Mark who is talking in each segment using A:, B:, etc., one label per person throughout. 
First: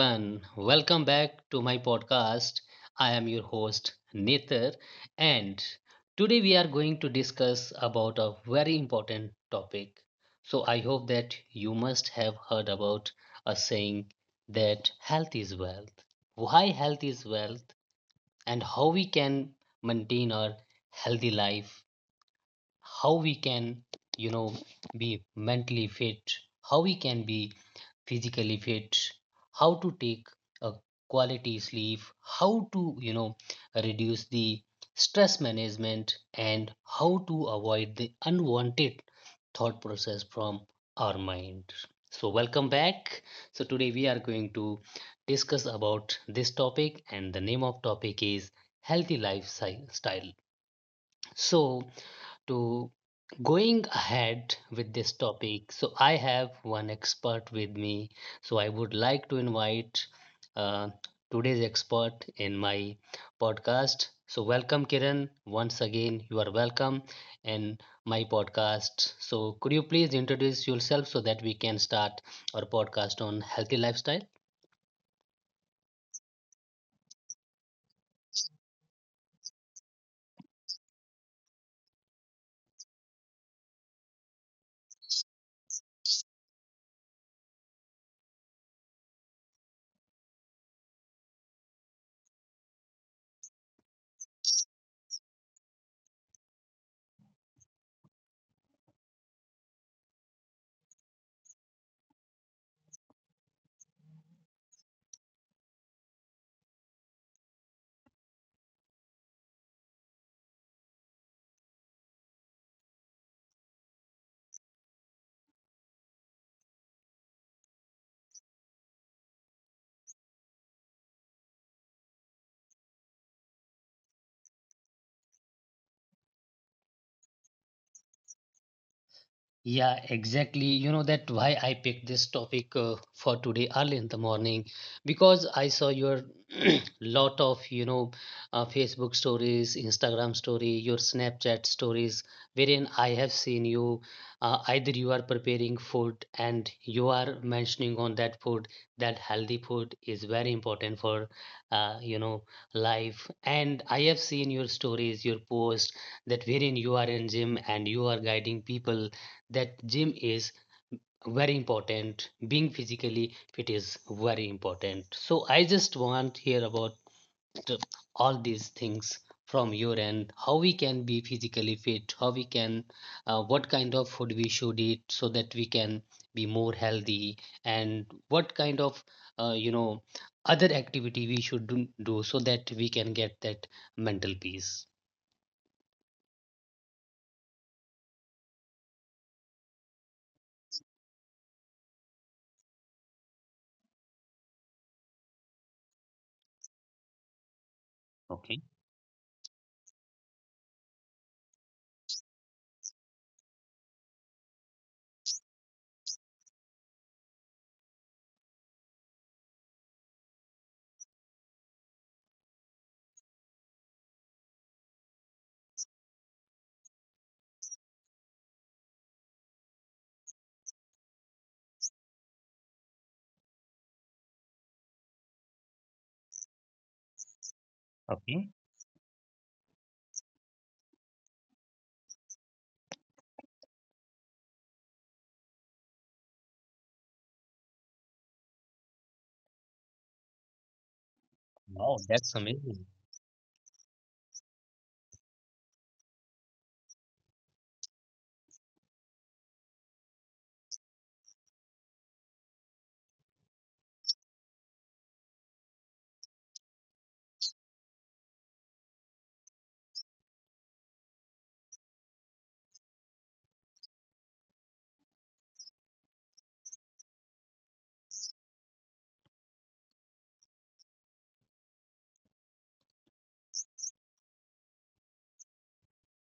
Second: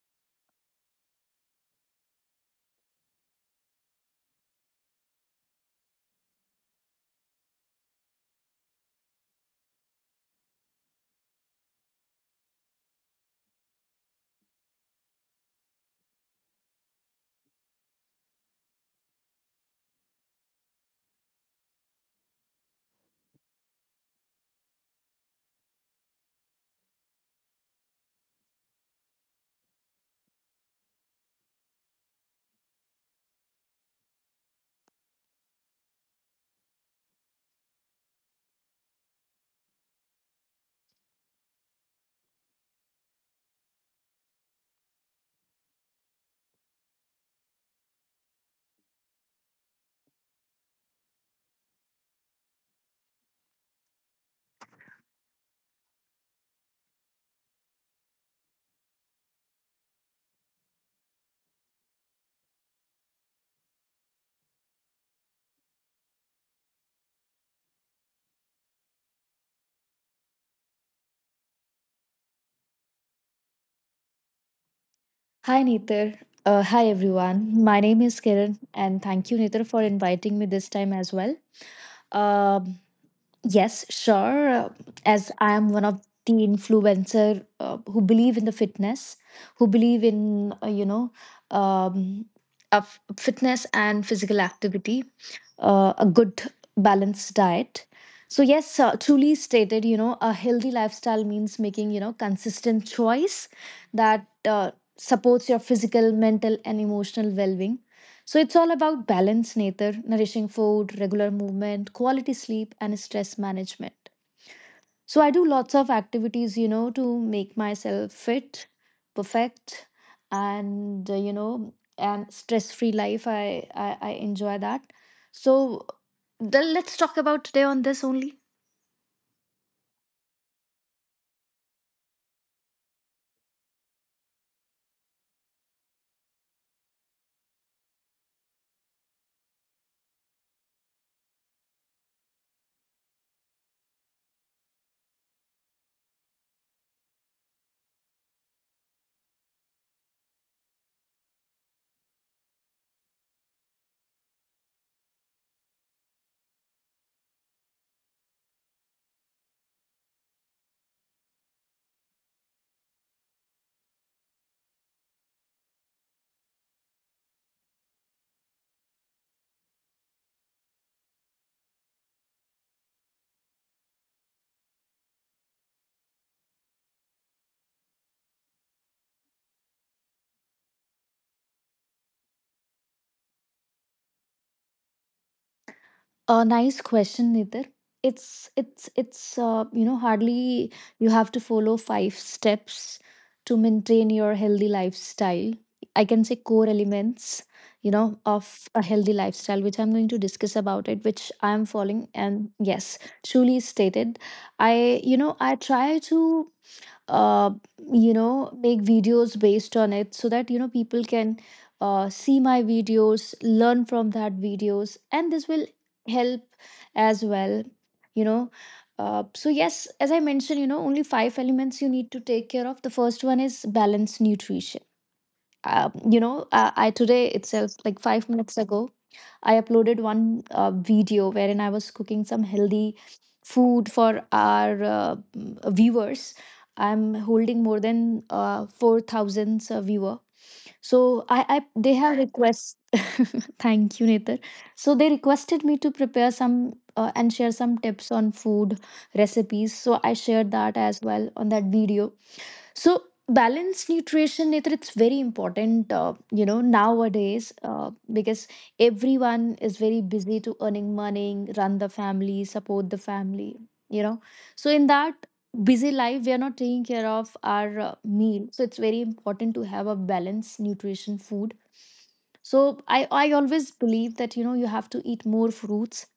A: everyone. Welcome back to my podcast. I am your host Nether, and today we are going to discuss about a very important topic. So I hope that you must have heard about a saying that health is wealth. Why health is wealth, and how we can maintain our healthy life, how we can, you know, be mentally fit, how we can be physically fit, how to take a quality sleep, how to reduce the stress management, and how to avoid the unwanted thought process from our mind. So welcome back. So today we are going to discuss about this topic, and the name of topic is healthy lifestyle. So to going ahead with this topic, so I have one expert with me. So I would like to invite uh, today's expert in my podcast. So, welcome, Kiran. Once again, you are welcome in my podcast. So, could you please introduce yourself so that we can start our podcast on healthy lifestyle?
B: Hi, Nithar. Hi, everyone. My name is Kiran, and thank you, Nithar, for inviting me this time as well. Um, yes, sure. As I am one of the influencer who believe in the fitness, who believe in um, of fitness and physical activity, a good balanced diet. So yes, truly stated, you know, a healthy lifestyle means making, you know, consistent choice that supports your physical, mental and emotional well-being. So it's all about balance nature, nourishing food, regular movement, quality sleep and stress management. So I do lots of activities, you know, to make myself fit, perfect, and you know, and stress-free life. I enjoy that. So let's talk about today on this only.
A: Yeah, exactly. You know that why I picked this topic for today early in the morning, because I saw your lot of Facebook stories, Instagram story, your Snapchat stories, wherein I have seen you, either you are preparing food and you are mentioning on that food that healthy food is very important for uh, you know life, and I have seen your stories, your posts, that wherein you are in gym and you are guiding people that gym is very important, being physically fit is very important. So I just want to hear about the- all these things from your end, how we can be physically fit, how we can, what kind of food we should eat so that we can be more healthy, and what kind of uh, you know other activity we should do, so that we can get that mental peace.
B: A nice question, Nitir. It's you know, hardly you have to follow five steps to maintain your healthy lifestyle. I can say core elements, you know,
A: Okay.
B: of a healthy lifestyle, which I'm going to discuss about it, which I am following. And yes, truly stated, I, you know, I try to uh, you know, make videos based on it so that, you know, people can see my videos, learn from that videos, and this will help as well, you know. So yes, as I mentioned, you know, only five elements you need to take care of. The first one is balanced nutrition. I today itself, like five
A: Okay.
B: minutes ago, I uploaded one video wherein I was cooking some healthy food for our viewers. I'm holding more than 4,000 viewer. So I they
A: Wow,
B: have
A: that's
B: request.
A: amazing.
B: Thank you, Nether. So they requested me to prepare some and share some tips on food recipes, so I shared that as well on that video. So balanced nutrition, Netra, it's very important, you know, nowadays, because everyone is very busy to earning money, run the family, support the family, you know. So in that busy life, we are not taking care of our meal. So it's very important to have a balanced nutrition food. So I always believe that, you know, you have to eat more fruits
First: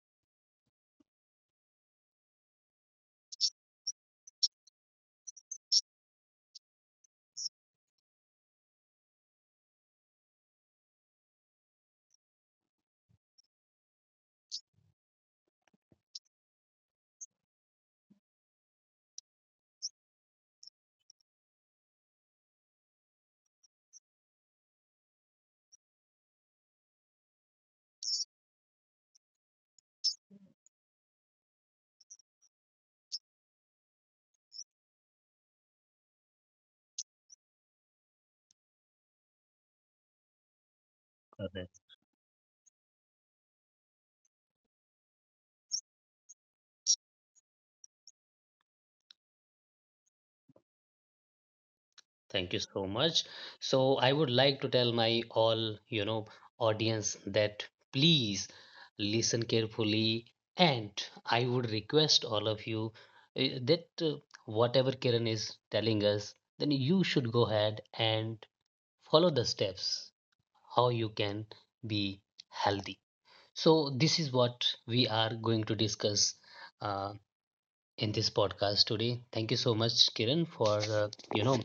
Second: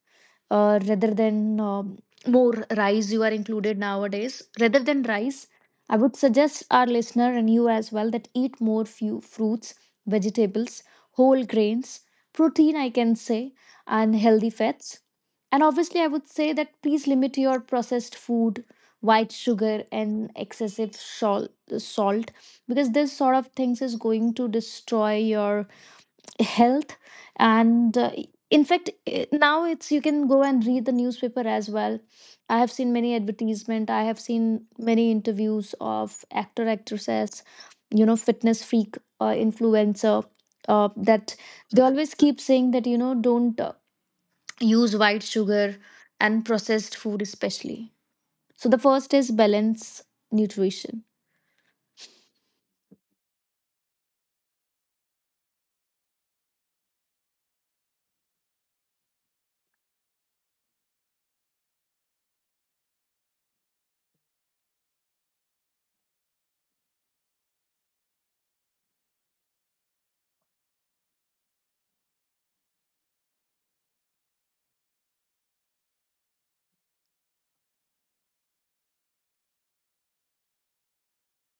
B: rather than more rice you are included nowadays. Rather than rice, I would suggest our listener and you as well that eat more few fruits, vegetables, whole grains, protein, I can say, and healthy fats. And obviously I would say that please limit your processed food, white sugar and excessive salt, because this sort of things is going to destroy your health. And in fact, now it's, you can go and read the newspaper as well. I have seen many advertisement, I have seen many interviews of actor actresses, you know, fitness freak influencer, that they always keep saying that, you know, don't use white sugar and processed food especially. So the first is balance nutrition.
A: Thank you so much. So I would like to tell my all, you know, audience that please listen carefully, and I would request all of you, that whatever Kiran is telling us, then you should go ahead and follow the steps how you can be healthy. So this is what we are going to discuss uh, in this podcast today. Thank you so much, Kiran, for uh, you know,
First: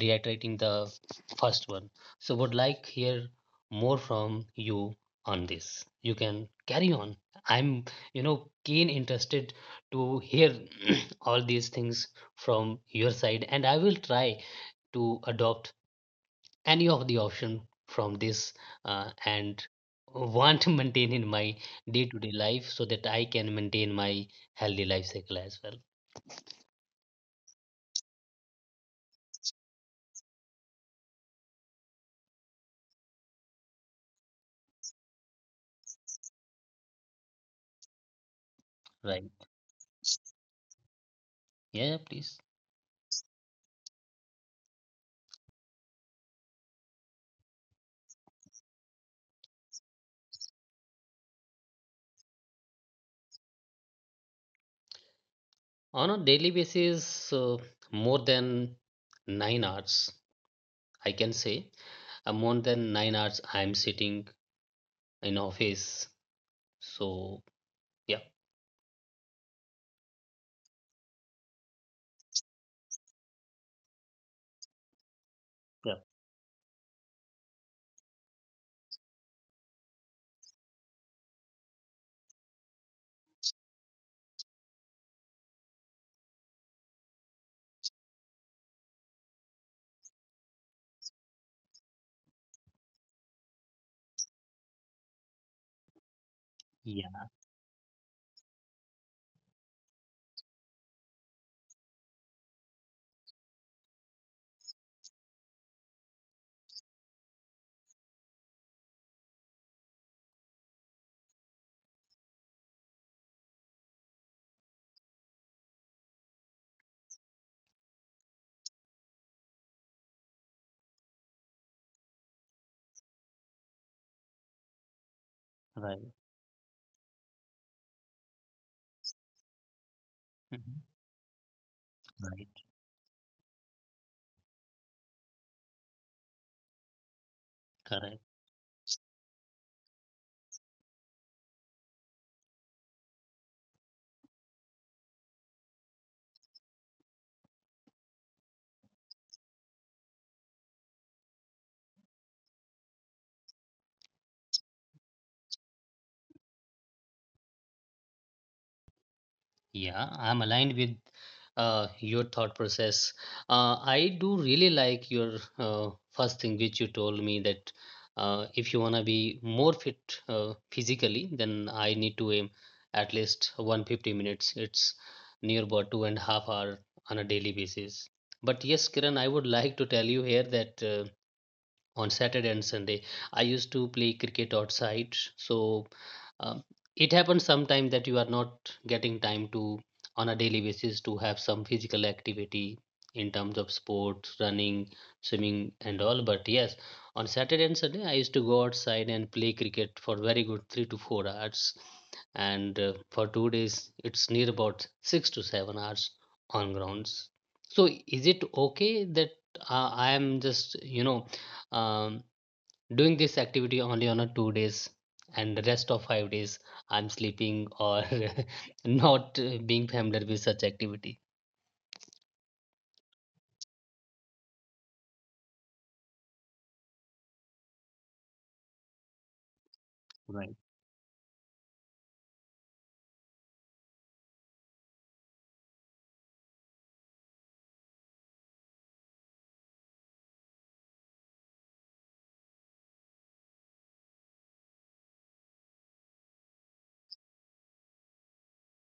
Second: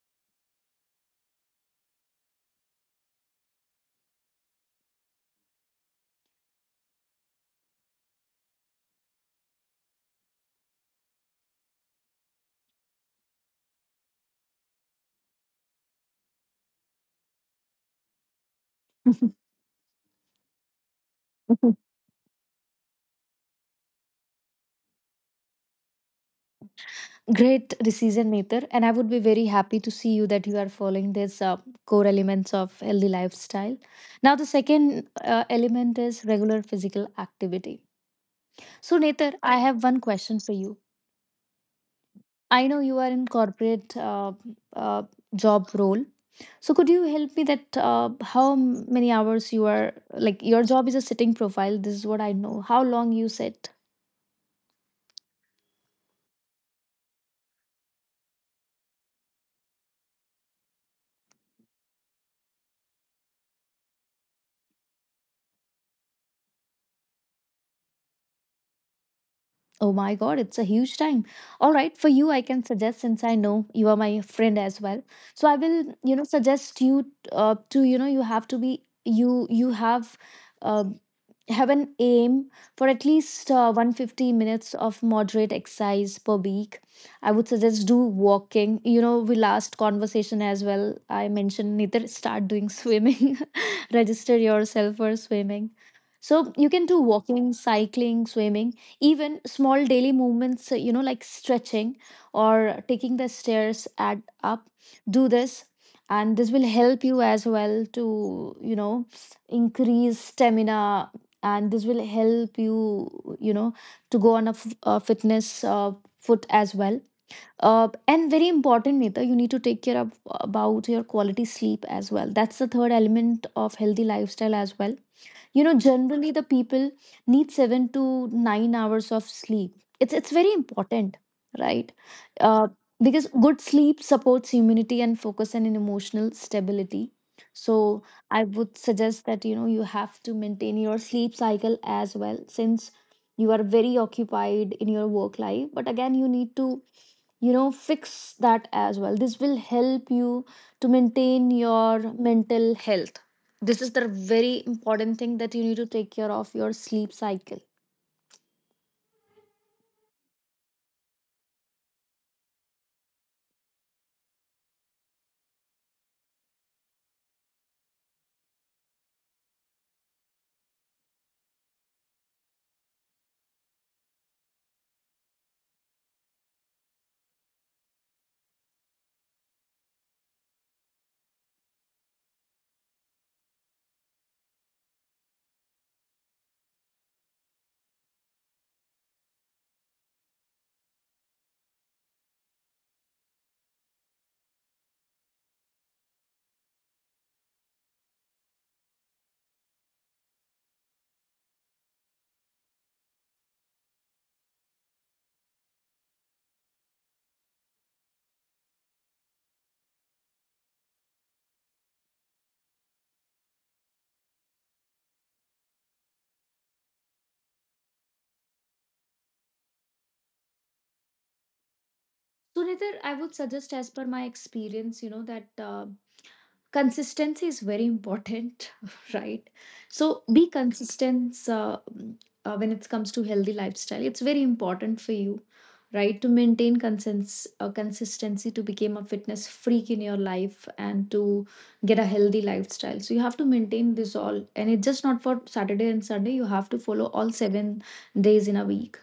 A: reiterating the first one. So would like hear more from you on this. You can carry on. I'm, you know, keen interested to hear all these things from your side, and I will try to adopt any of the option from this, and want to maintain in my day-to-day life so that I can maintain my healthy life cycle as well.
B: Great decision maker, and I would be very happy to see you that you are following these core elements of healthy lifestyle. Now the second element is regular physical activity. So Nether,
A: Right.
B: I have one question for you.
A: Yeah, yeah, please.
B: I know you are in corporate uh, job role. So could you help me that how many hours you are, like your job is a sitting profile, this is what I know, how long you sit?
A: On a daily basis, more than 9 hours, I can say, more than 9 hours I'm sitting in office. So yeah.
B: Oh my god, it's a huge time. All right, for you, I can suggest, since I know you are my friend as well. So I will,
A: Yeah,
B: you know, suggest you to, you know, you have to be, um, have an aim for at least 150 minutes of moderate exercise per week. I would suggest do walking. You know, we last conversation as well, I mentioned neither start doing swimming, register yourself for swimming. So you can do
A: yeah.
B: walking, cycling, swimming, even small daily movements, you know, like stretching or taking the stairs, add up, do this. And this will help you as well to, you know, increase stamina. And this will help you, you know, to go on a a fitness foot as well. And very important, Nita, you need to take care of about your quality sleep as well. That's the third element of healthy lifestyle as well. You know,
A: Right.
B: generally the people need 7 to 9 hours of sleep. It's very
A: Mhm.
B: important, right? uh,
A: Right.
B: because good sleep supports immunity and focus and an emotional stability. So
A: Correct.
B: I would suggest that, you know, you have to maintain your sleep cycle as well, since you are very occupied in your work life, but again you need to, you know, fix that as well. This will help you to maintain your mental health. This is the very important thing, that you need to take care of your sleep cycle.
A: Yeah, I'm aligned with your thought process. I do really like your first thing, which you told me that if you want to be more fit physically, then I need to aim at least 150 minutes. It's near about two and a half hour on a daily basis. But yes, Kiran, I would like to tell you here that, on Saturday and Sunday, I used to play cricket outside. So um, it happens sometime that you are not getting time to, on a daily basis, to have some physical activity in terms of sports, running, swimming, and all. But yes, on Saturday and Sunday, I used to go outside and play cricket for very good 3 to 4 hours, and for 2 days, it's near about 6 to 7 hours on grounds. So, is it okay that I am just, you know, um, doing this activity only on a 2 days, and the rest of 5 days I'm sleeping or not being familiar with such activity?
B: So, Nitar, I would suggest, as per my experience, you know, that consistency is very important. Right, so be
A: Right.
B: consistent. When it comes to healthy lifestyle, it's very important for you, right, to maintain consistency to become a fitness freak in your life and to get a healthy lifestyle. So you have to maintain this all, and it's just not for Saturday and Sunday, you have to follow all 7 days in a week.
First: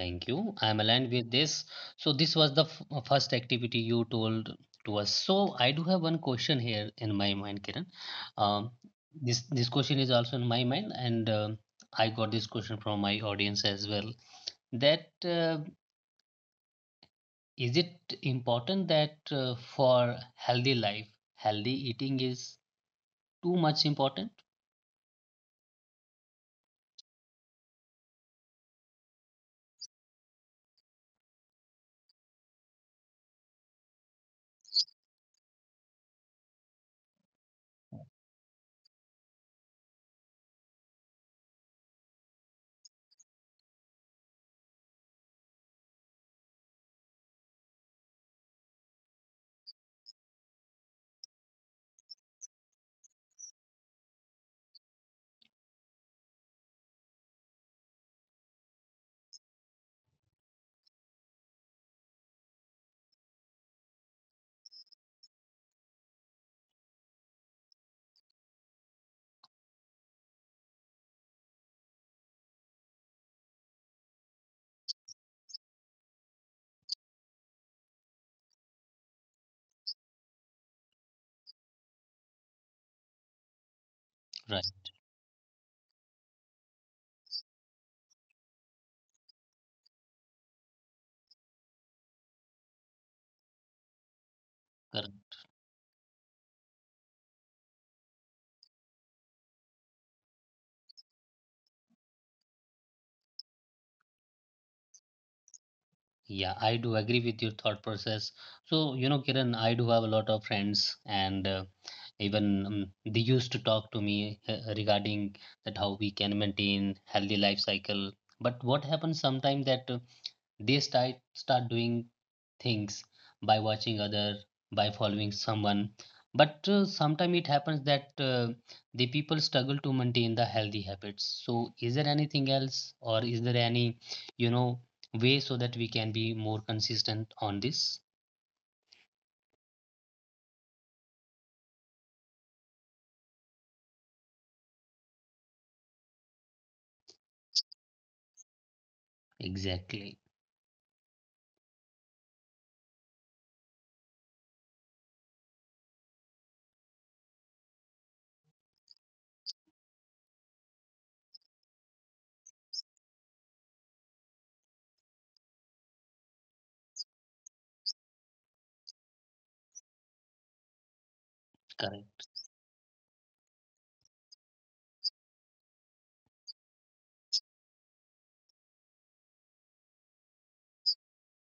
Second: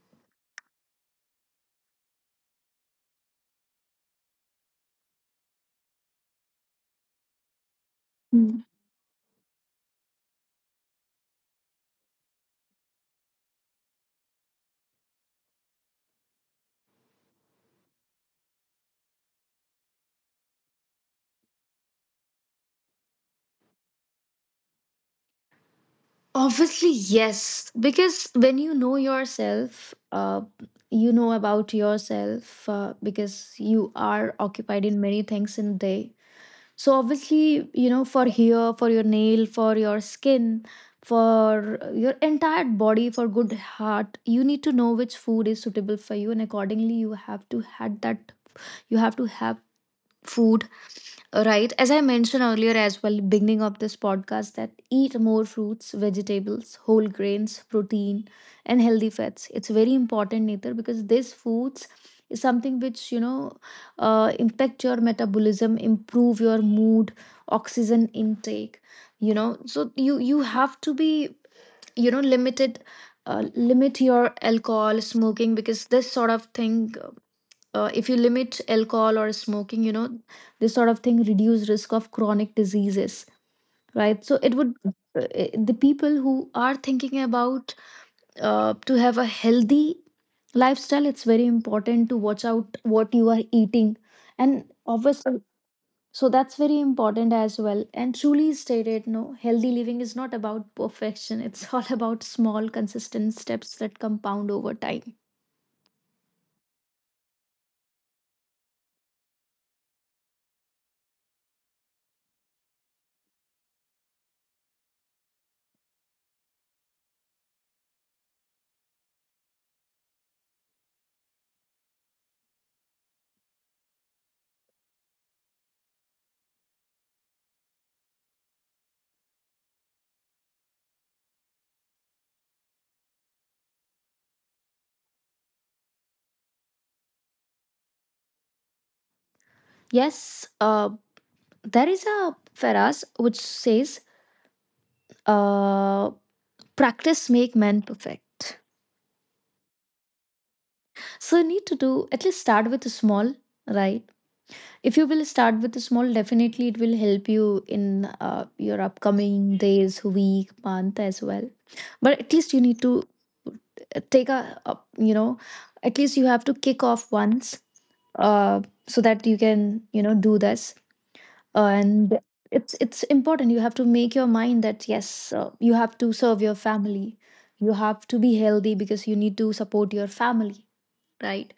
A: Thank you. I'm aligned with this. So this was the first activity you told to us. So I do have one question here in my mind, Kiran. Um, this this question is also in my mind, and I got this question from my audience as well, that is it important that, for healthy life, healthy eating is too much important?
B: Obviously, yes. Because when you know yourself, you know about yourself, because you are occupied in many things in the day. So obviously, you know, for hair, for your nail, for your skin, for your entire body, for good heart, you need to know which food is suitable for you, and accordingly you have to had that. You have to have food. Right, as I mentioned earlier as well, beginning of this podcast, that eat more fruits, vegetables, whole grains, protein, and healthy fats. It's very important, Neither, because these foods is something which, you know, impact your metabolism, improve your mood, oxygen intake. You know, so you have to be, you know, limited. Limit your alcohol smoking, because this sort of thing, if you limit alcohol or smoking, you know, this sort of thing reduce risk of chronic diseases, right? So it
A: Right.
B: would, the people who are thinking about to have a healthy lifestyle, it's very important to watch out what you are eating. And obviously,
A: Correct.
B: so that's very important as well. And truly stated, no, healthy living is not about perfection. It's all about small consistent steps that compound over time.
A: Yeah, I do agree with your thought process. So, you know, Kiran, I do have a lot of friends, and even they used to talk to me regarding that how we can maintain healthy life cycle. But what happens sometimes that they start doing things by watching other, by following someone. But sometimes it happens that the people struggle to maintain the healthy habits. So is there anything else, or is there any, you know, way so that we can be more consistent on this?
B: Yes, there is a phrase which says, uh, practice make man perfect.
A: Exactly.
B: So you need to do, at least start with small, right? If you will start with small, definitely it will help you in your upcoming days, week, month as well. But at least you need to take a, you know, at least you have to kick off once, uh so that you can, you know, do this. And
A: Correct.
B: it's important, you have to make your mind that yes, you have to serve your family, you have to be healthy because you need to support your family, right?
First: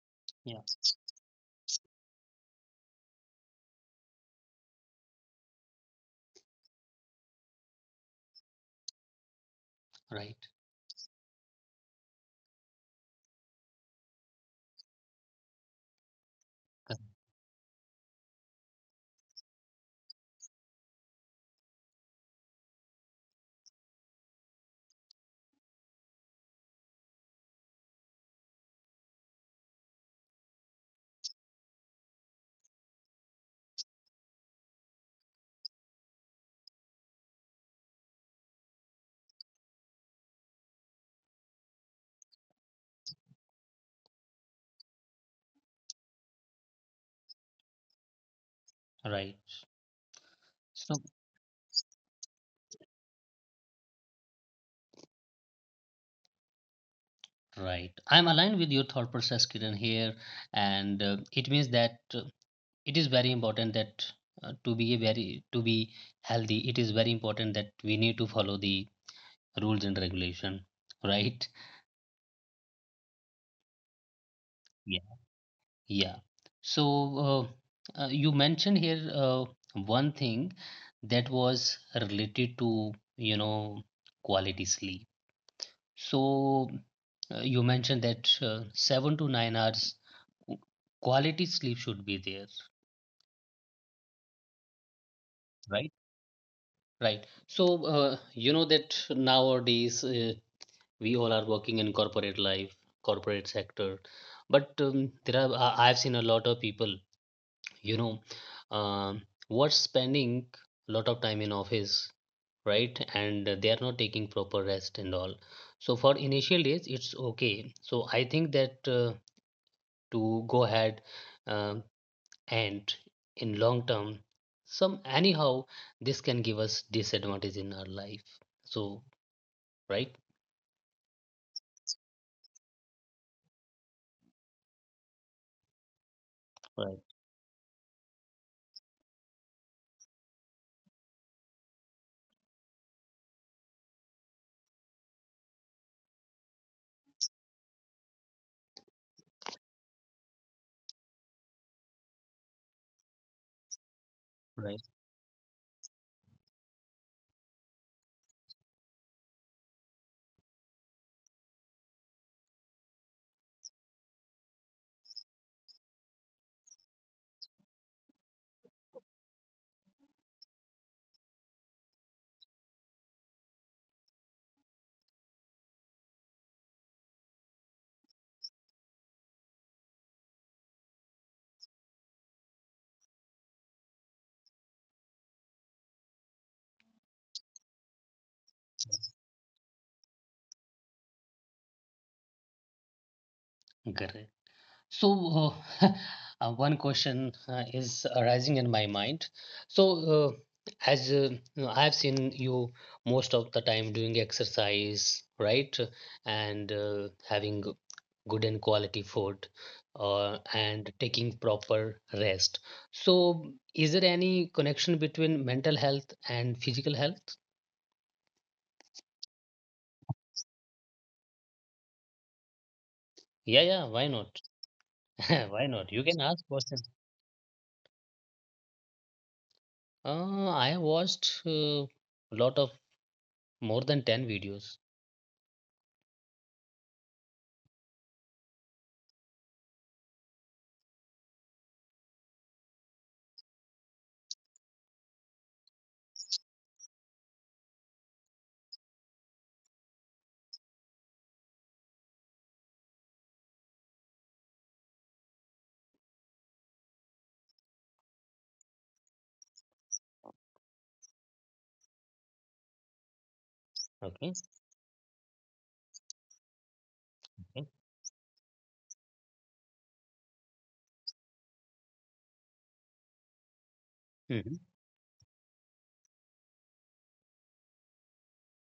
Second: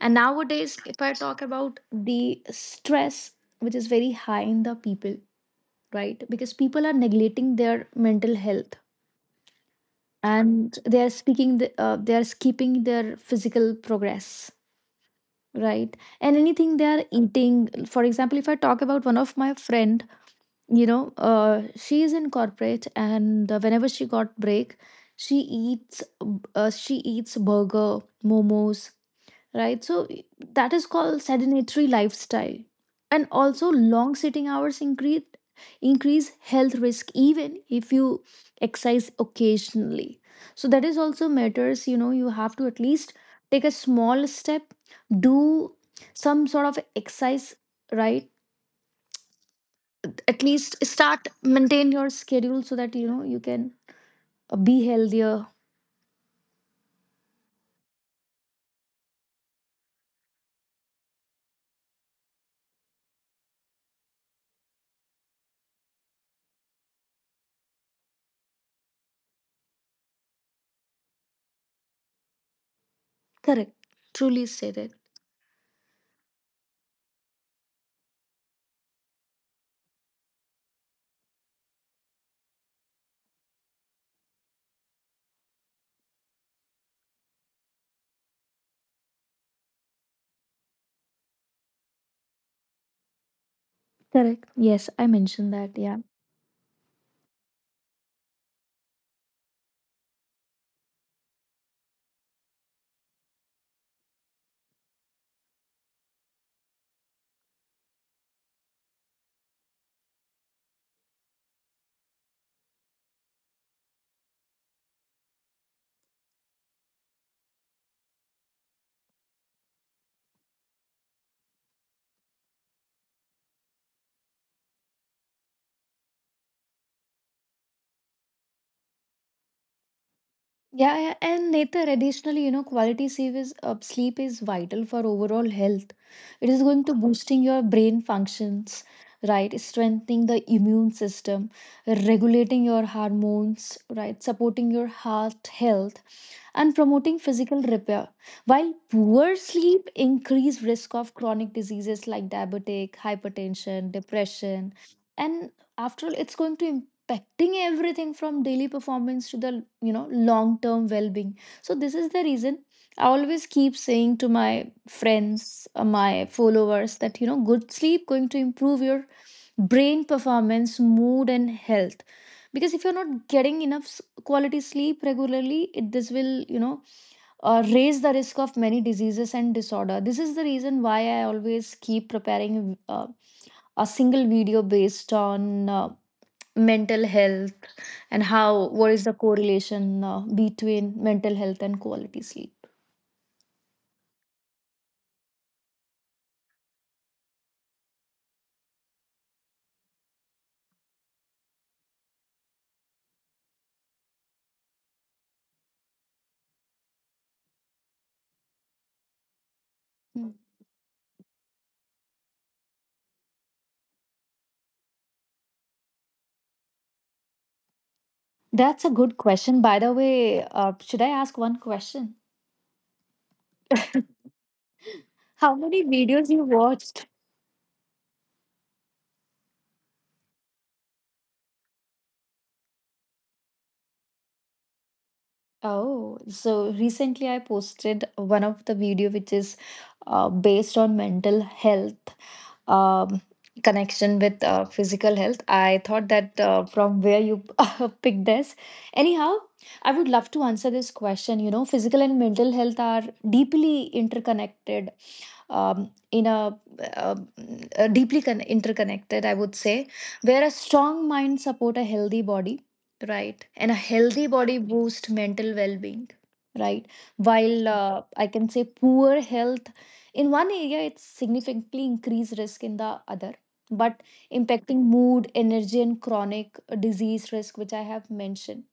B: And
A: Yeah.
B: nowadays, if I talk about the stress, which is very high in the people, right, because people are neglecting their mental health,
A: Right.
B: and they are speaking they are skipping their physical progress, right? And anything they
A: Correct.
B: are eating. For example, if I talk about one of my friend, you know, she is in corporate, and whenever she got break, she eats, she eats burger, momos, right? So that is called sedentary lifestyle. And also long sitting hours increase health risk, even if you exercise occasionally. So that is also matters, you know, you have to at least take a small step, do some sort of exercise, right?
A: Right.
B: At least
A: So
B: start maintain your schedule so that, you know, you can be healthier.
A: right. I'm aligned with your thought process, Kiran, here. And it means that it is very important that, to be healthy, it is very important that we need to follow the rules and regulation. Right.
B: Correct, truly stated.
A: Yeah. Yeah. So uh, you mentioned here one thing that was related to, you know, quality sleep. So you mentioned that 7 to 9 hours qu- quality sleep should be there.
B: Correct, yes, I mentioned that,
A: Right.
B: yeah.
A: Right. So uh, you know that nowadays we all are working in corporate life, corporate sector. But there are I've seen a lot of people, you know, um were spending a lot of time in office, right, and they are not taking proper rest and all. So for initial days it's okay. So I think that to go ahead um and in long term, some anyhow, this can give us disadvantage in our life. So right.
B: Yeah, yeah, and Netar, additionally, you know, quality sleep is vital for overall health. It is going to
A: Right.
B: boosting your brain functions, right? Strengthening the immune system, regulating your hormones, right? Supporting your heart health, and promoting physical repair. While poor sleep increase risk of chronic diseases like diabetic, hypertension, depression,
A: Right.
B: and after all, it's going to affecting everything from daily performance to the long term well being. So this is the reason I always keep saying to my friends, my followers that you know good sleep going to improve your brain performance, mood and health. Because if you're not getting enough quality sleep regularly this will raise the risk of many diseases and disorder. This is the reason why I always keep preparing a single video based on mental health and how what is the correlation between mental health and quality sleep.
A: Correct. So, uh, one question is arising in my mind. So, as you know, I have seen you most of the time doing exercise, right? And having good and quality food,
B: Hmm.
A: and taking proper rest. So, is there any connection between mental health and physical health?
B: That's a good question. By the way, should I ask one question?
A: Yeah, yeah, why not?
B: How
A: Why
B: many
A: not? You can
B: videos
A: ask
B: you
A: questions.
B: watched?
A: I watched a lot of more than 10 videos.
B: Oh, so recently I posted one of the video which is based on mental health, um, connection with physical health. I thought that from where you picked this. Anyhow, I would love to answer this question. You know, physical and mental health are deeply interconnected, um, in a, uh, deeply interconnected, I would say, where a strong mind support a healthy body, right? And a healthy
A: Okay.
B: body boosts mental well-being, right?
A: Okay.
B: While I can say poor health in one area, it significantly increase risk in the other, but
A: Mhm.
B: impacting mood, energy and chronic disease risk, which I have mentioned.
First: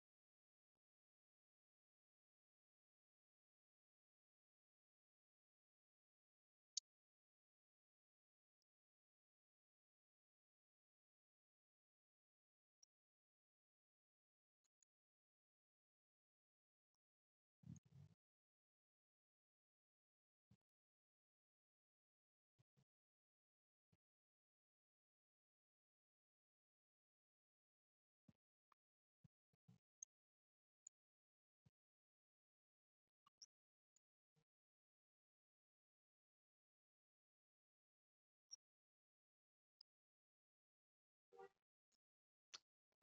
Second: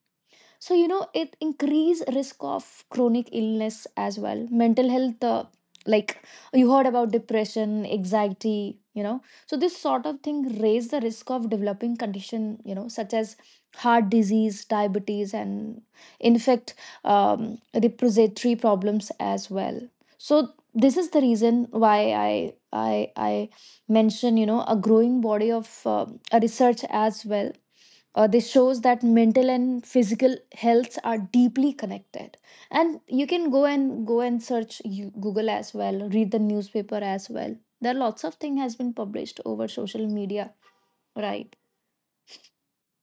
B: So you know it increase risk of chronic illness as well, mental health like you heard about depression, anxiety, you know, so this sort of thing raise the risk of developing condition, you know, such as heart disease, diabetes and, in fact, respiratory problems as well. So this is the reason why I mention, you know, a growing body of a research as well. This shows that mental and physical health are deeply connected, and you can go and search you, Google as well, read the newspaper as well. There are lots of thing has been published over social media, right?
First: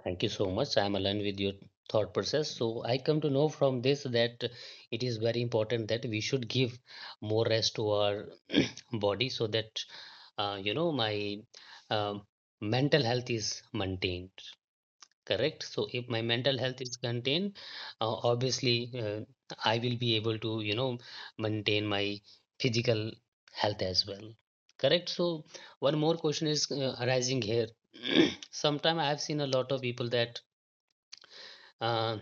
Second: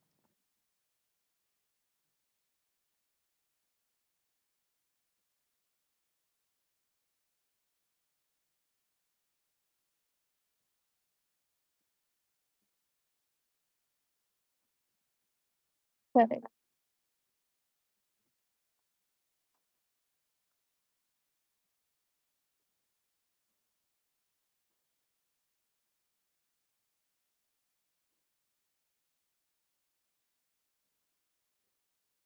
A: Thank you so much. I'm aligned with your thought process. So I come to know from this that it is very important that we should give more rest to our body so that, you know, my um mental health is maintained. Correct. So if my
B: Correct.
A: mental health is contained, obviously uh, I will be able to, you know, maintain my physical health as well. Correct. So one more question is arising here. Sometime I have seen a lot of people that uh,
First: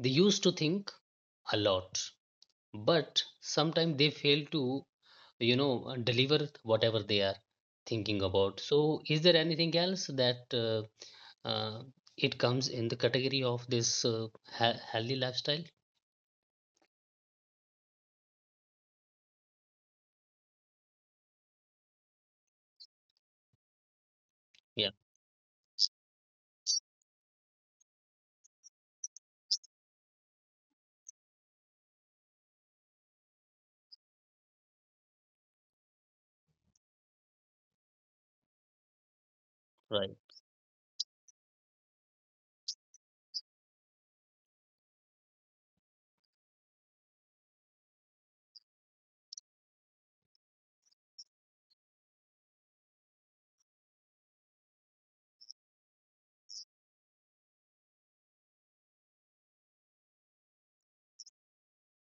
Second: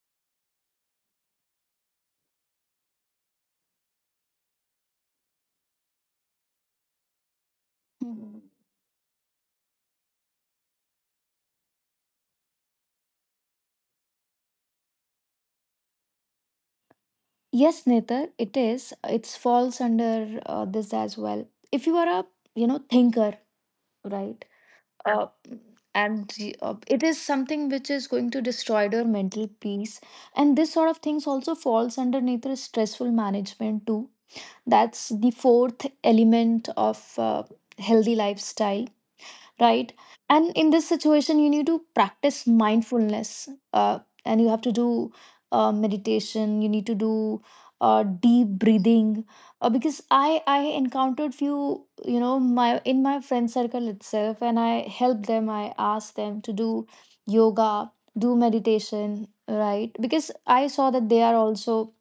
A: they used to think a lot, but sometimes they fail to, you know, deliver whatever they are thinking
B: Mhm.
A: about. So is there anything else that it comes in the category of this healthy lifestyle?
B: Yes, Netar, it is, it's falls under this as well. If you are a, you know, thinker, right?
A: Yeah.
B: uh, it is something which is going to destroy their mental peace, and this sort of things also falls underneath the stressful management too. That's the fourth element of healthy lifestyle, right?
A: Right.
B: And in this situation, you need to practice mindfulness and you have to do meditation, you need to do deep breathing because I encountered few, you know, my in my friend circle itself and I helped them, I asked them to do yoga, do meditation, right? Because I saw that they are also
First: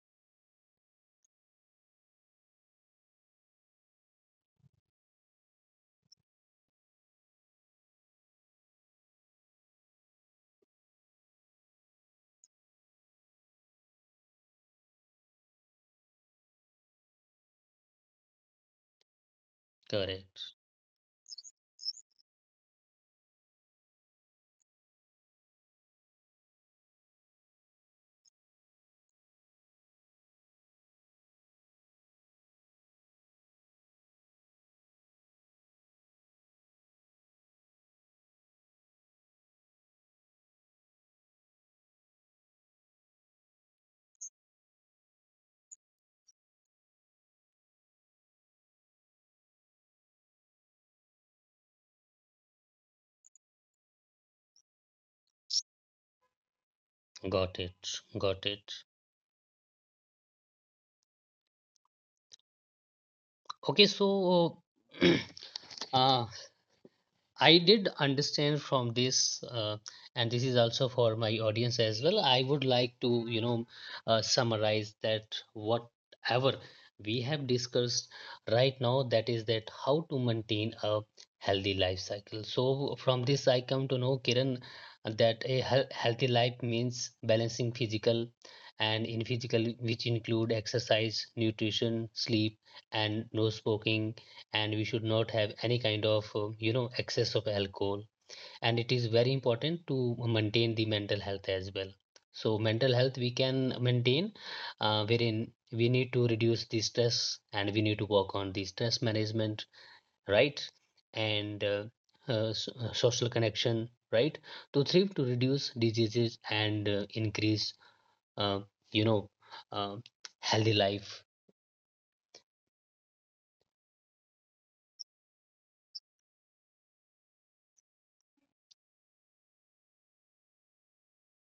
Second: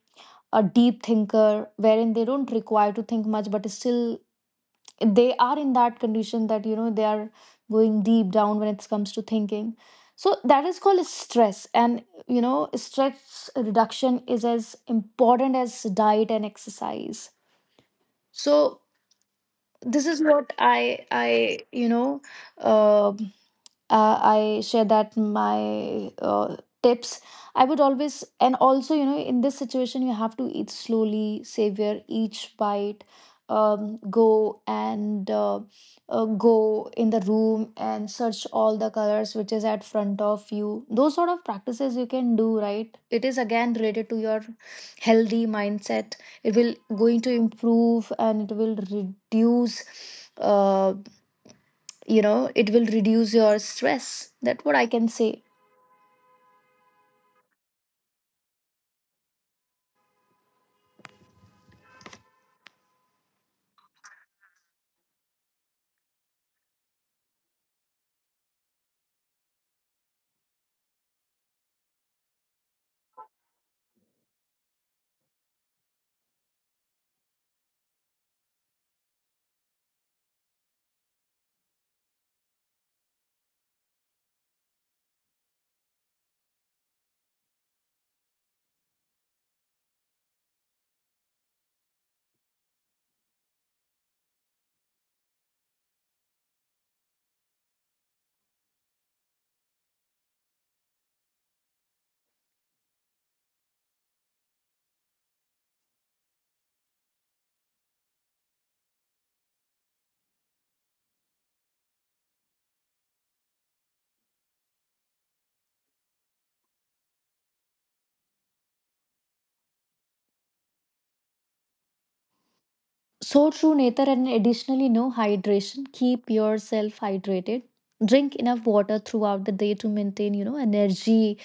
B: a deep thinker wherein they don't require to think much, but still they are in that condition that, you know, they are going deep down when it comes to thinking. So that is called stress, and you know stress reduction is as important as diet and exercise. So this is what
A: Correct.
B: I you know, um I share that my tips, I would always. And also you know, in this situation you have to eat slowly, savor each bite, go and go in the room and search all the colors which is at front of you. Those sort of practices you can do, right? It is again related to your healthy mindset. It will going to improve and it will reduce uh, you know, it will reduce your stress. That's what I can say.
A: Got it. Got it. Okay. So uh, I did understand from this, and this is also for my audience as well. I would like to, you know, summarize that whatever we have discussed right now, that is that how to maintain a healthy life cycle. So from this, I come to know, Kiran, that a healthy life means balancing physical, and in physical, which include exercise, nutrition, sleep, and no smoking, and we should not have any kind of, you know, excess of alcohol. And it is very important to maintain the mental health as well. So mental health we can maintain wherein we need to reduce the stress and we need to work on the stress management. Right. And social connection, right, to thrive to reduce diseases and increase uh, you know uh, healthy life.
B: So true, Nether, and additionally, no hydration, keep yourself hydrated, drink enough water throughout the day to maintain, you know, energy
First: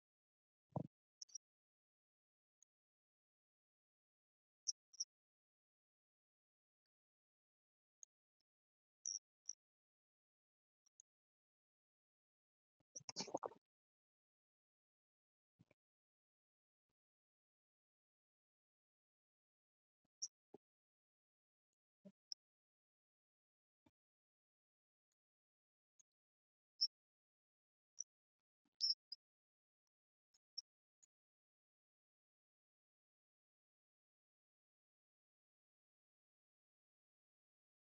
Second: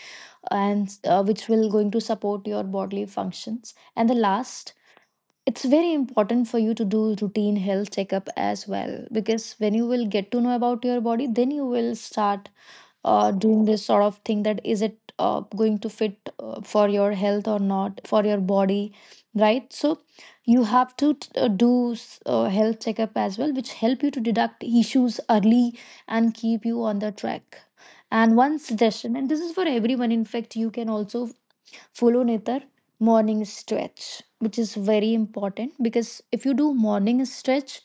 B: and which will going to support your bodily functions. And the last, it's very important for you to do routine health checkup as well, because when you will get to know about your body, then you will start doing this sort of thing, that is it going to fit for your health or not for your body, right? So you have to do health checkup as well, which help you to deduct issues early and keep you on the track. And one suggestion, and this is for everyone, in fact, you can also follow Nitar morning stretch, which is very important, because if you do morning stretch,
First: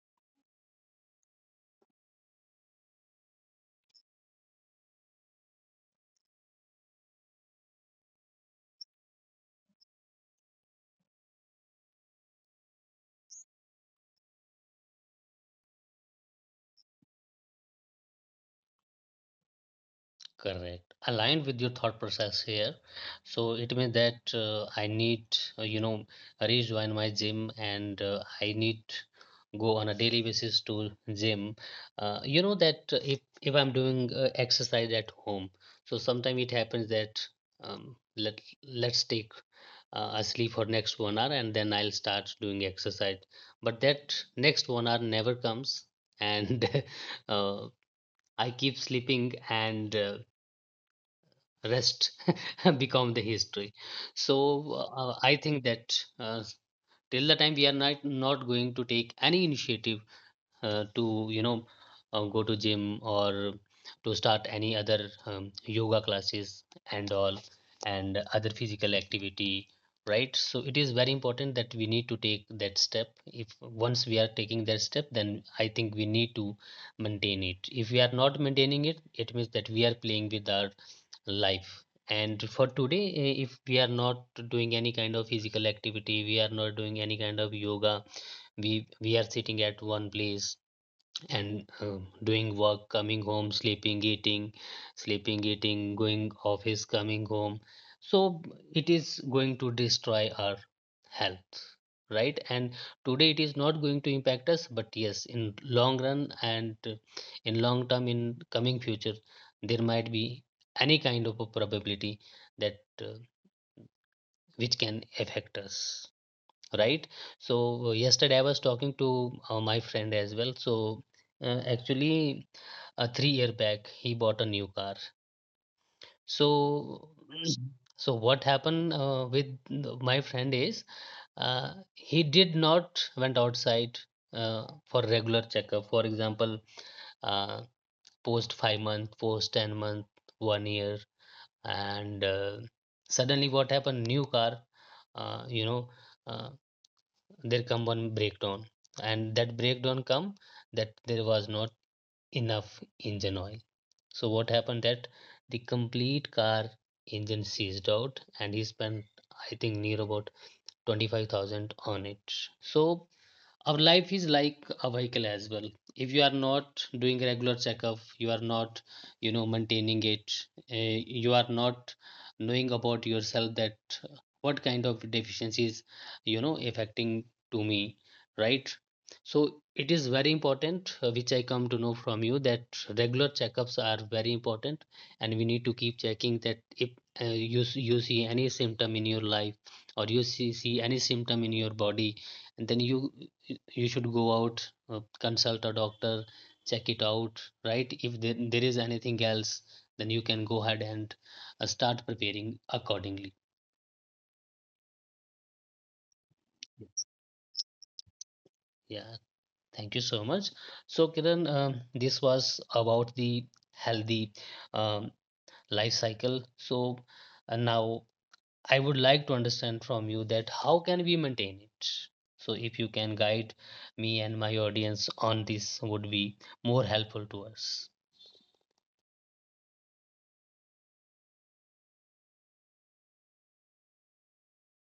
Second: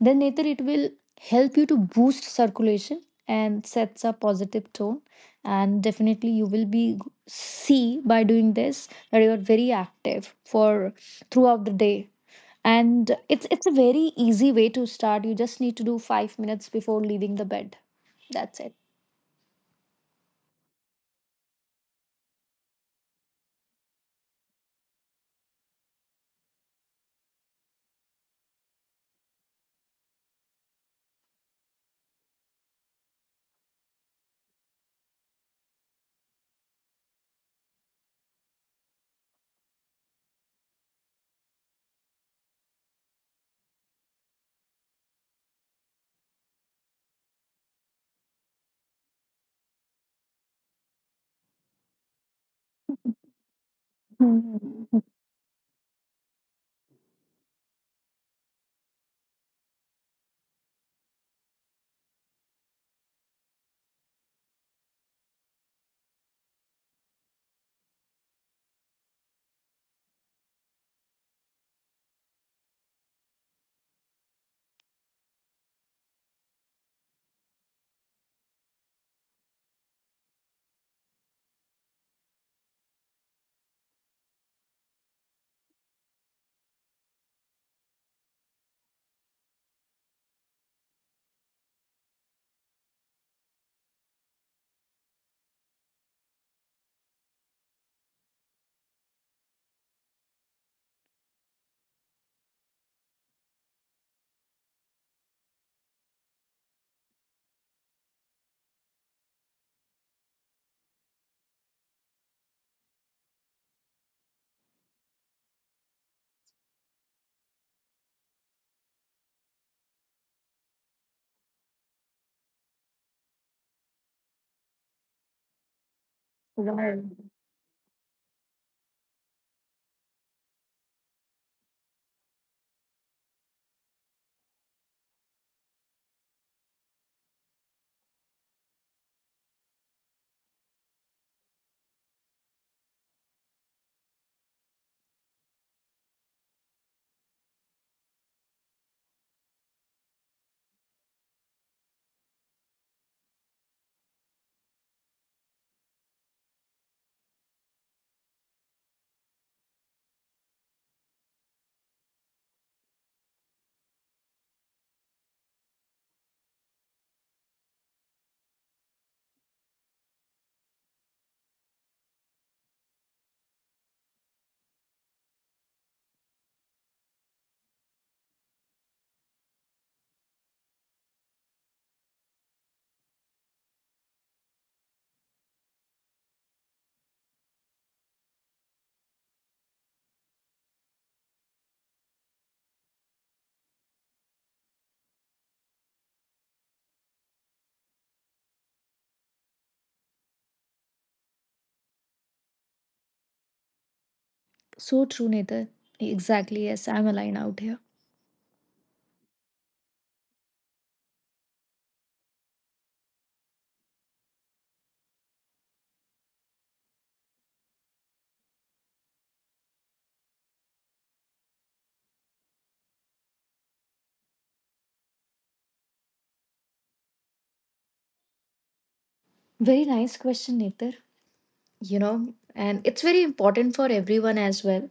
B: then Nitar it will help you to boost circulation and sets a positive tone. And definitely you will be see by doing this that you are very active for throughout the day. And it's a very easy way to start. You just need to do 5 minutes before leaving the bed. That's it.
A: Correct. Aligned with your thought process here. So it means that I need, you know, rejoin my gym, and I need go on a daily basis to gym. You know that if I'm doing exercise at home, so sometimes it happens that, um, let let's take a sleep for next one hour, and then I'll start doing exercise. But that next one hour never comes, and uh, I keep sleeping, and rest become the history. So
B: Hmm.
A: I think that uh, till the time we are not going to take any initiative to you know go to gym or to start any other yoga classes and all and other physical activity, right? So it is very important that we need to take that step. If once we are taking that step, then I think we need to maintain it. If we are not maintaining it, it means that we are playing with our life. And for today, if we are not doing any kind of physical activity, we are not doing any kind of yoga, we are sitting at one place and doing work, coming home, sleeping, eating, sleeping, eating, going office, coming home, so it is going to destroy our health, right? And today it is not going to impact us, but yes, in long run, and in long term, in coming future, there might be any kind of a probability that which can affect us, right? So yesterday I was talking to my friend as well. So actually, 3-year back he bought a new car.
B: Right.
A: So so what happened my friend is, he did not went outside for regular checkup. For example, uh, post 5 month, post 10 month, 1 year, and suddenly what happened, new car, uh, you know uh, there come one breakdown, and that breakdown come that there was not enough engine oil. So what happened that the complete car engine seized out, and he spent, I think, near about 25,000 on it. So our life is like a vehicle as well. If you are not doing regular checkup, you are not, you know, maintaining it. You are not knowing about yourself that uh, what kind of deficiencies, you know, affecting to me, right? So it is very important, which I come to know from you, that regular checkups are very important, and we need to keep checking that if you you see any symptom in your life, or you see any symptom in your body, and then you should go out, consult a doctor, check it out, right? If there is anything else, then you can go ahead and start preparing accordingly.
B: So true, Nathan. Exactly. Yes, I'm aligned out here.
A: Yeah, thank you so much. So, Kiran, this was about the healthy um, life cycle. So, now I would like to understand from you that how can we maintain it? So, if you can guide me and my audience on this, would be more helpful to us.
B: Very nice question, Nether. You know, and it's very important for everyone as well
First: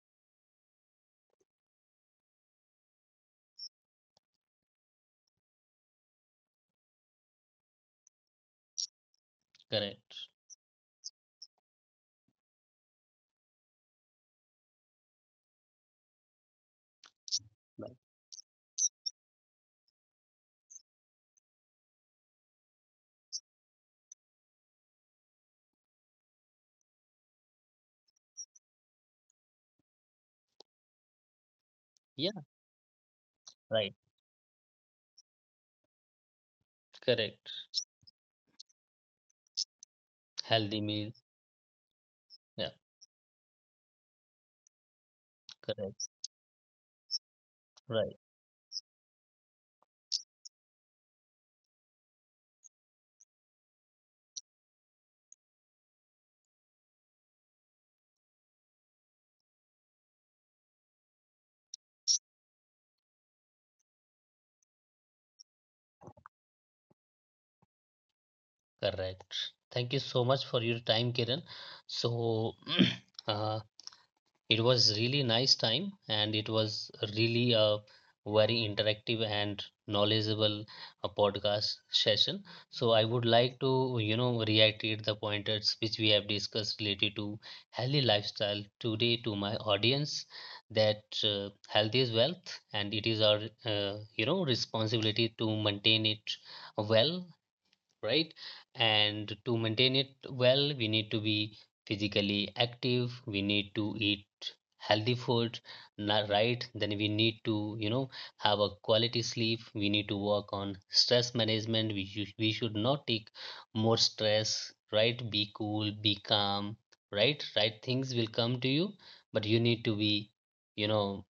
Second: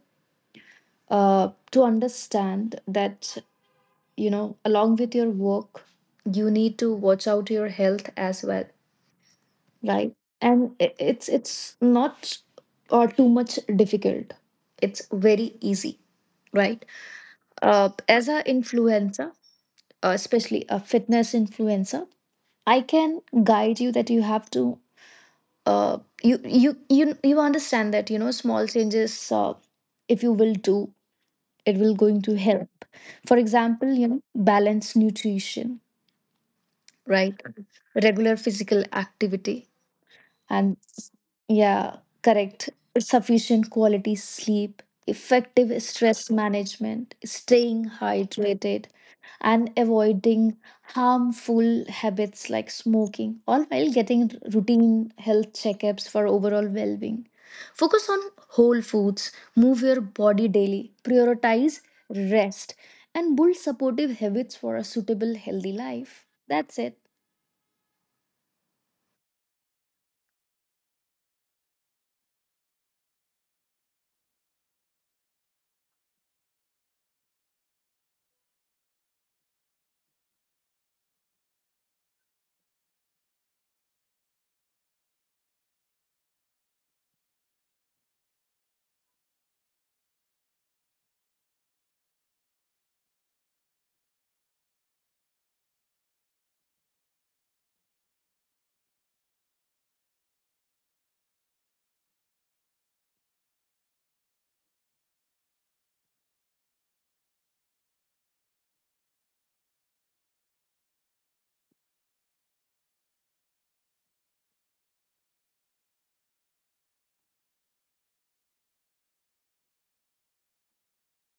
B: to understand that, you know, along with your work, you need to watch out your health as well. Right.
A: Correct.
B: And it's not too much difficult, it's very easy, right?
A: Right.
B: As a influencer, especially a fitness influencer, I can guide you that you have to, you understand that, you know, small changes, if you will do, it will going to
A: Yeah.
B: help. For example,
A: Right,
B: you know, balanced nutrition, right?
A: correct.
B: Regular physical activity, and
A: Healthy meals.
B: yeah,
A: Yeah,
B: correct, sufficient quality sleep, effective
A: correct.
B: stress management, staying
A: Right,
B: hydrated, and avoiding harmful habits like smoking, all while getting routine health checkups for overall well-being. Focus on whole foods, move your body daily, prioritize rest, and build supportive habits for a suitable healthy life. That's it.
A: correct. Thank you so much for your time, Kiran. So, uh, it was really nice time, and it was really a very interactive and knowledgeable podcast session. So I would like to, you know, reiterate the pointers which we have discussed related to healthy lifestyle today to my audience, that health is wealth, and it is our, you know, responsibility to maintain it well, right? And to maintain it well, we need to be physically active, we need to eat healthy food, right? Then we need to, you know, have a quality sleep, we need to work on stress management, we should not take more stress, right? Be cool, be calm, right? Right things will come to you, but you need to be, you know,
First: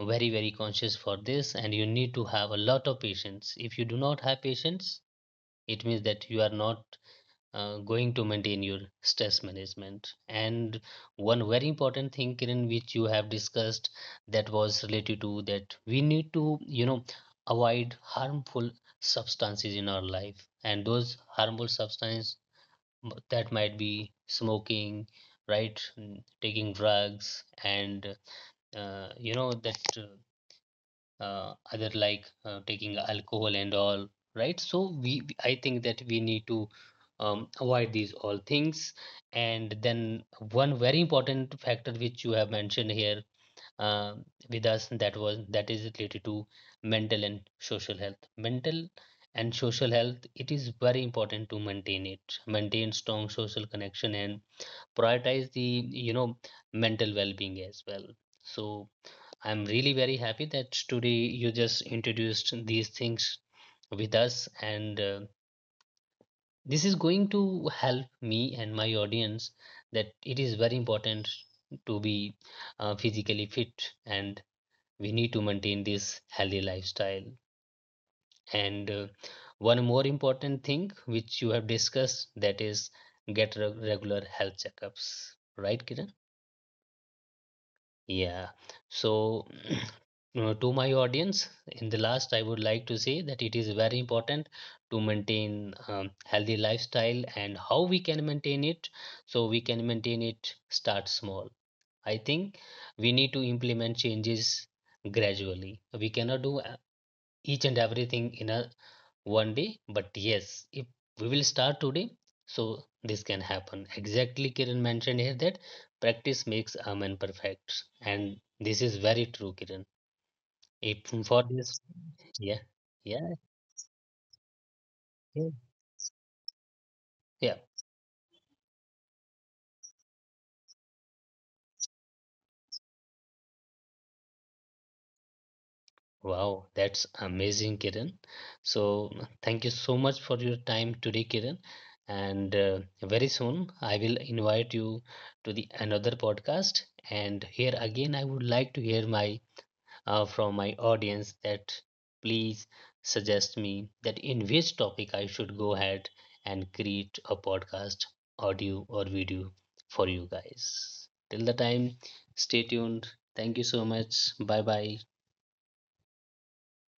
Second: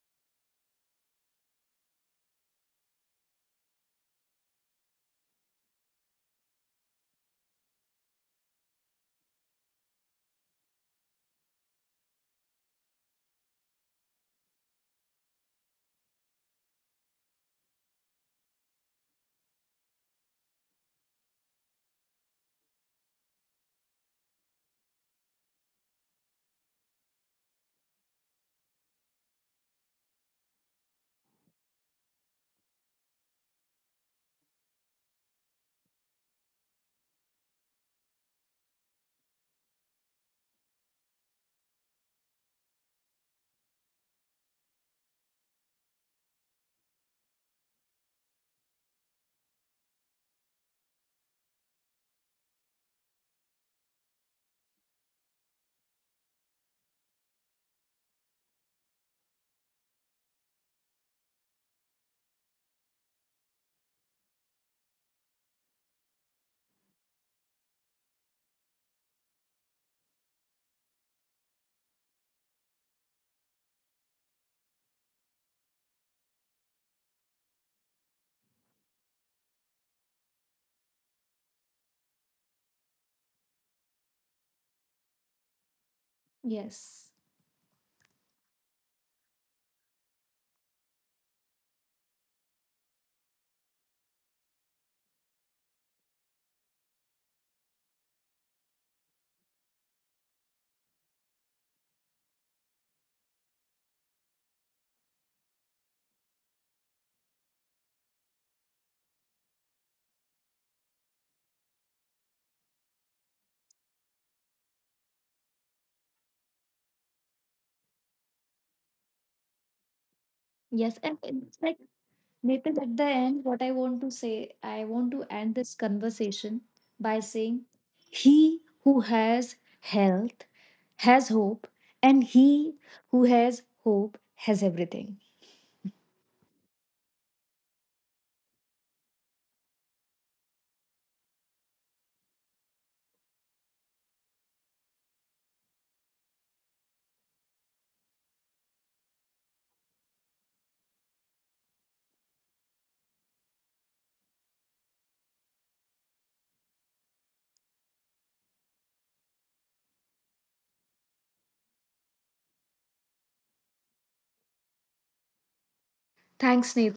A: very very conscious for this, and you need to have a lot of patience. If you do not have patience, it means that you are not going to maintain your stress management. And one very important thing, Kiran, which you have discussed, that was related to, that we need to, you know, avoid harmful substances in our life, and those harmful substances that might be smoking, right? Taking drugs, and you know that other like taking alcohol and all, right? So we, I think that we need to avoid these all things. And then one very important factor which you have mentioned here uh, with us, that was that is related to mental and social health. Mental and social health, it is very important to maintain it, maintain strong social connection and prioritize the, you know, mental well-being as well. So I'm really very happy that today you just introduced these things with us, and this is going to help me and my audience that it is very important to be physically fit, and we need to maintain this healthy lifestyle. And one more important thing which you have discussed, that is get regular health checkups, right, Kiran?
B: Yes.
A: Yeah. So, to my audience, in the last, I would like to say that it is very important to maintain healthy lifestyle, and how we can maintain it. So we can maintain it. Start small. I think we need to implement changes gradually. We cannot do each and everything in a one day, but yes, if we will start today, so this can happen. Exactly, Kiran mentioned here that practice makes a man perfect, and this is very true, Kiran.
B: Yes,
A: If
B: and
A: for
B: it's
A: this,
B: like,
A: yeah
B: Nathan, at the
A: yeah
B: end, what I want to say, I want to
A: yeah,
B: end this conversation by
A: yeah.
B: saying, he who has health has hope, and he who has hope has everything.
A: Wow, that's amazing, Kiran. So thank you so much for your time today, Kiran. And very soon I will invite you to the another podcast, and here again I would like to hear my, from my audience that please suggest me that in which topic I should go ahead and create a podcast, audio or video, for you guys. Till the time, stay tuned. Thank you so much. Bye bye.
B: Thanks, Nathan.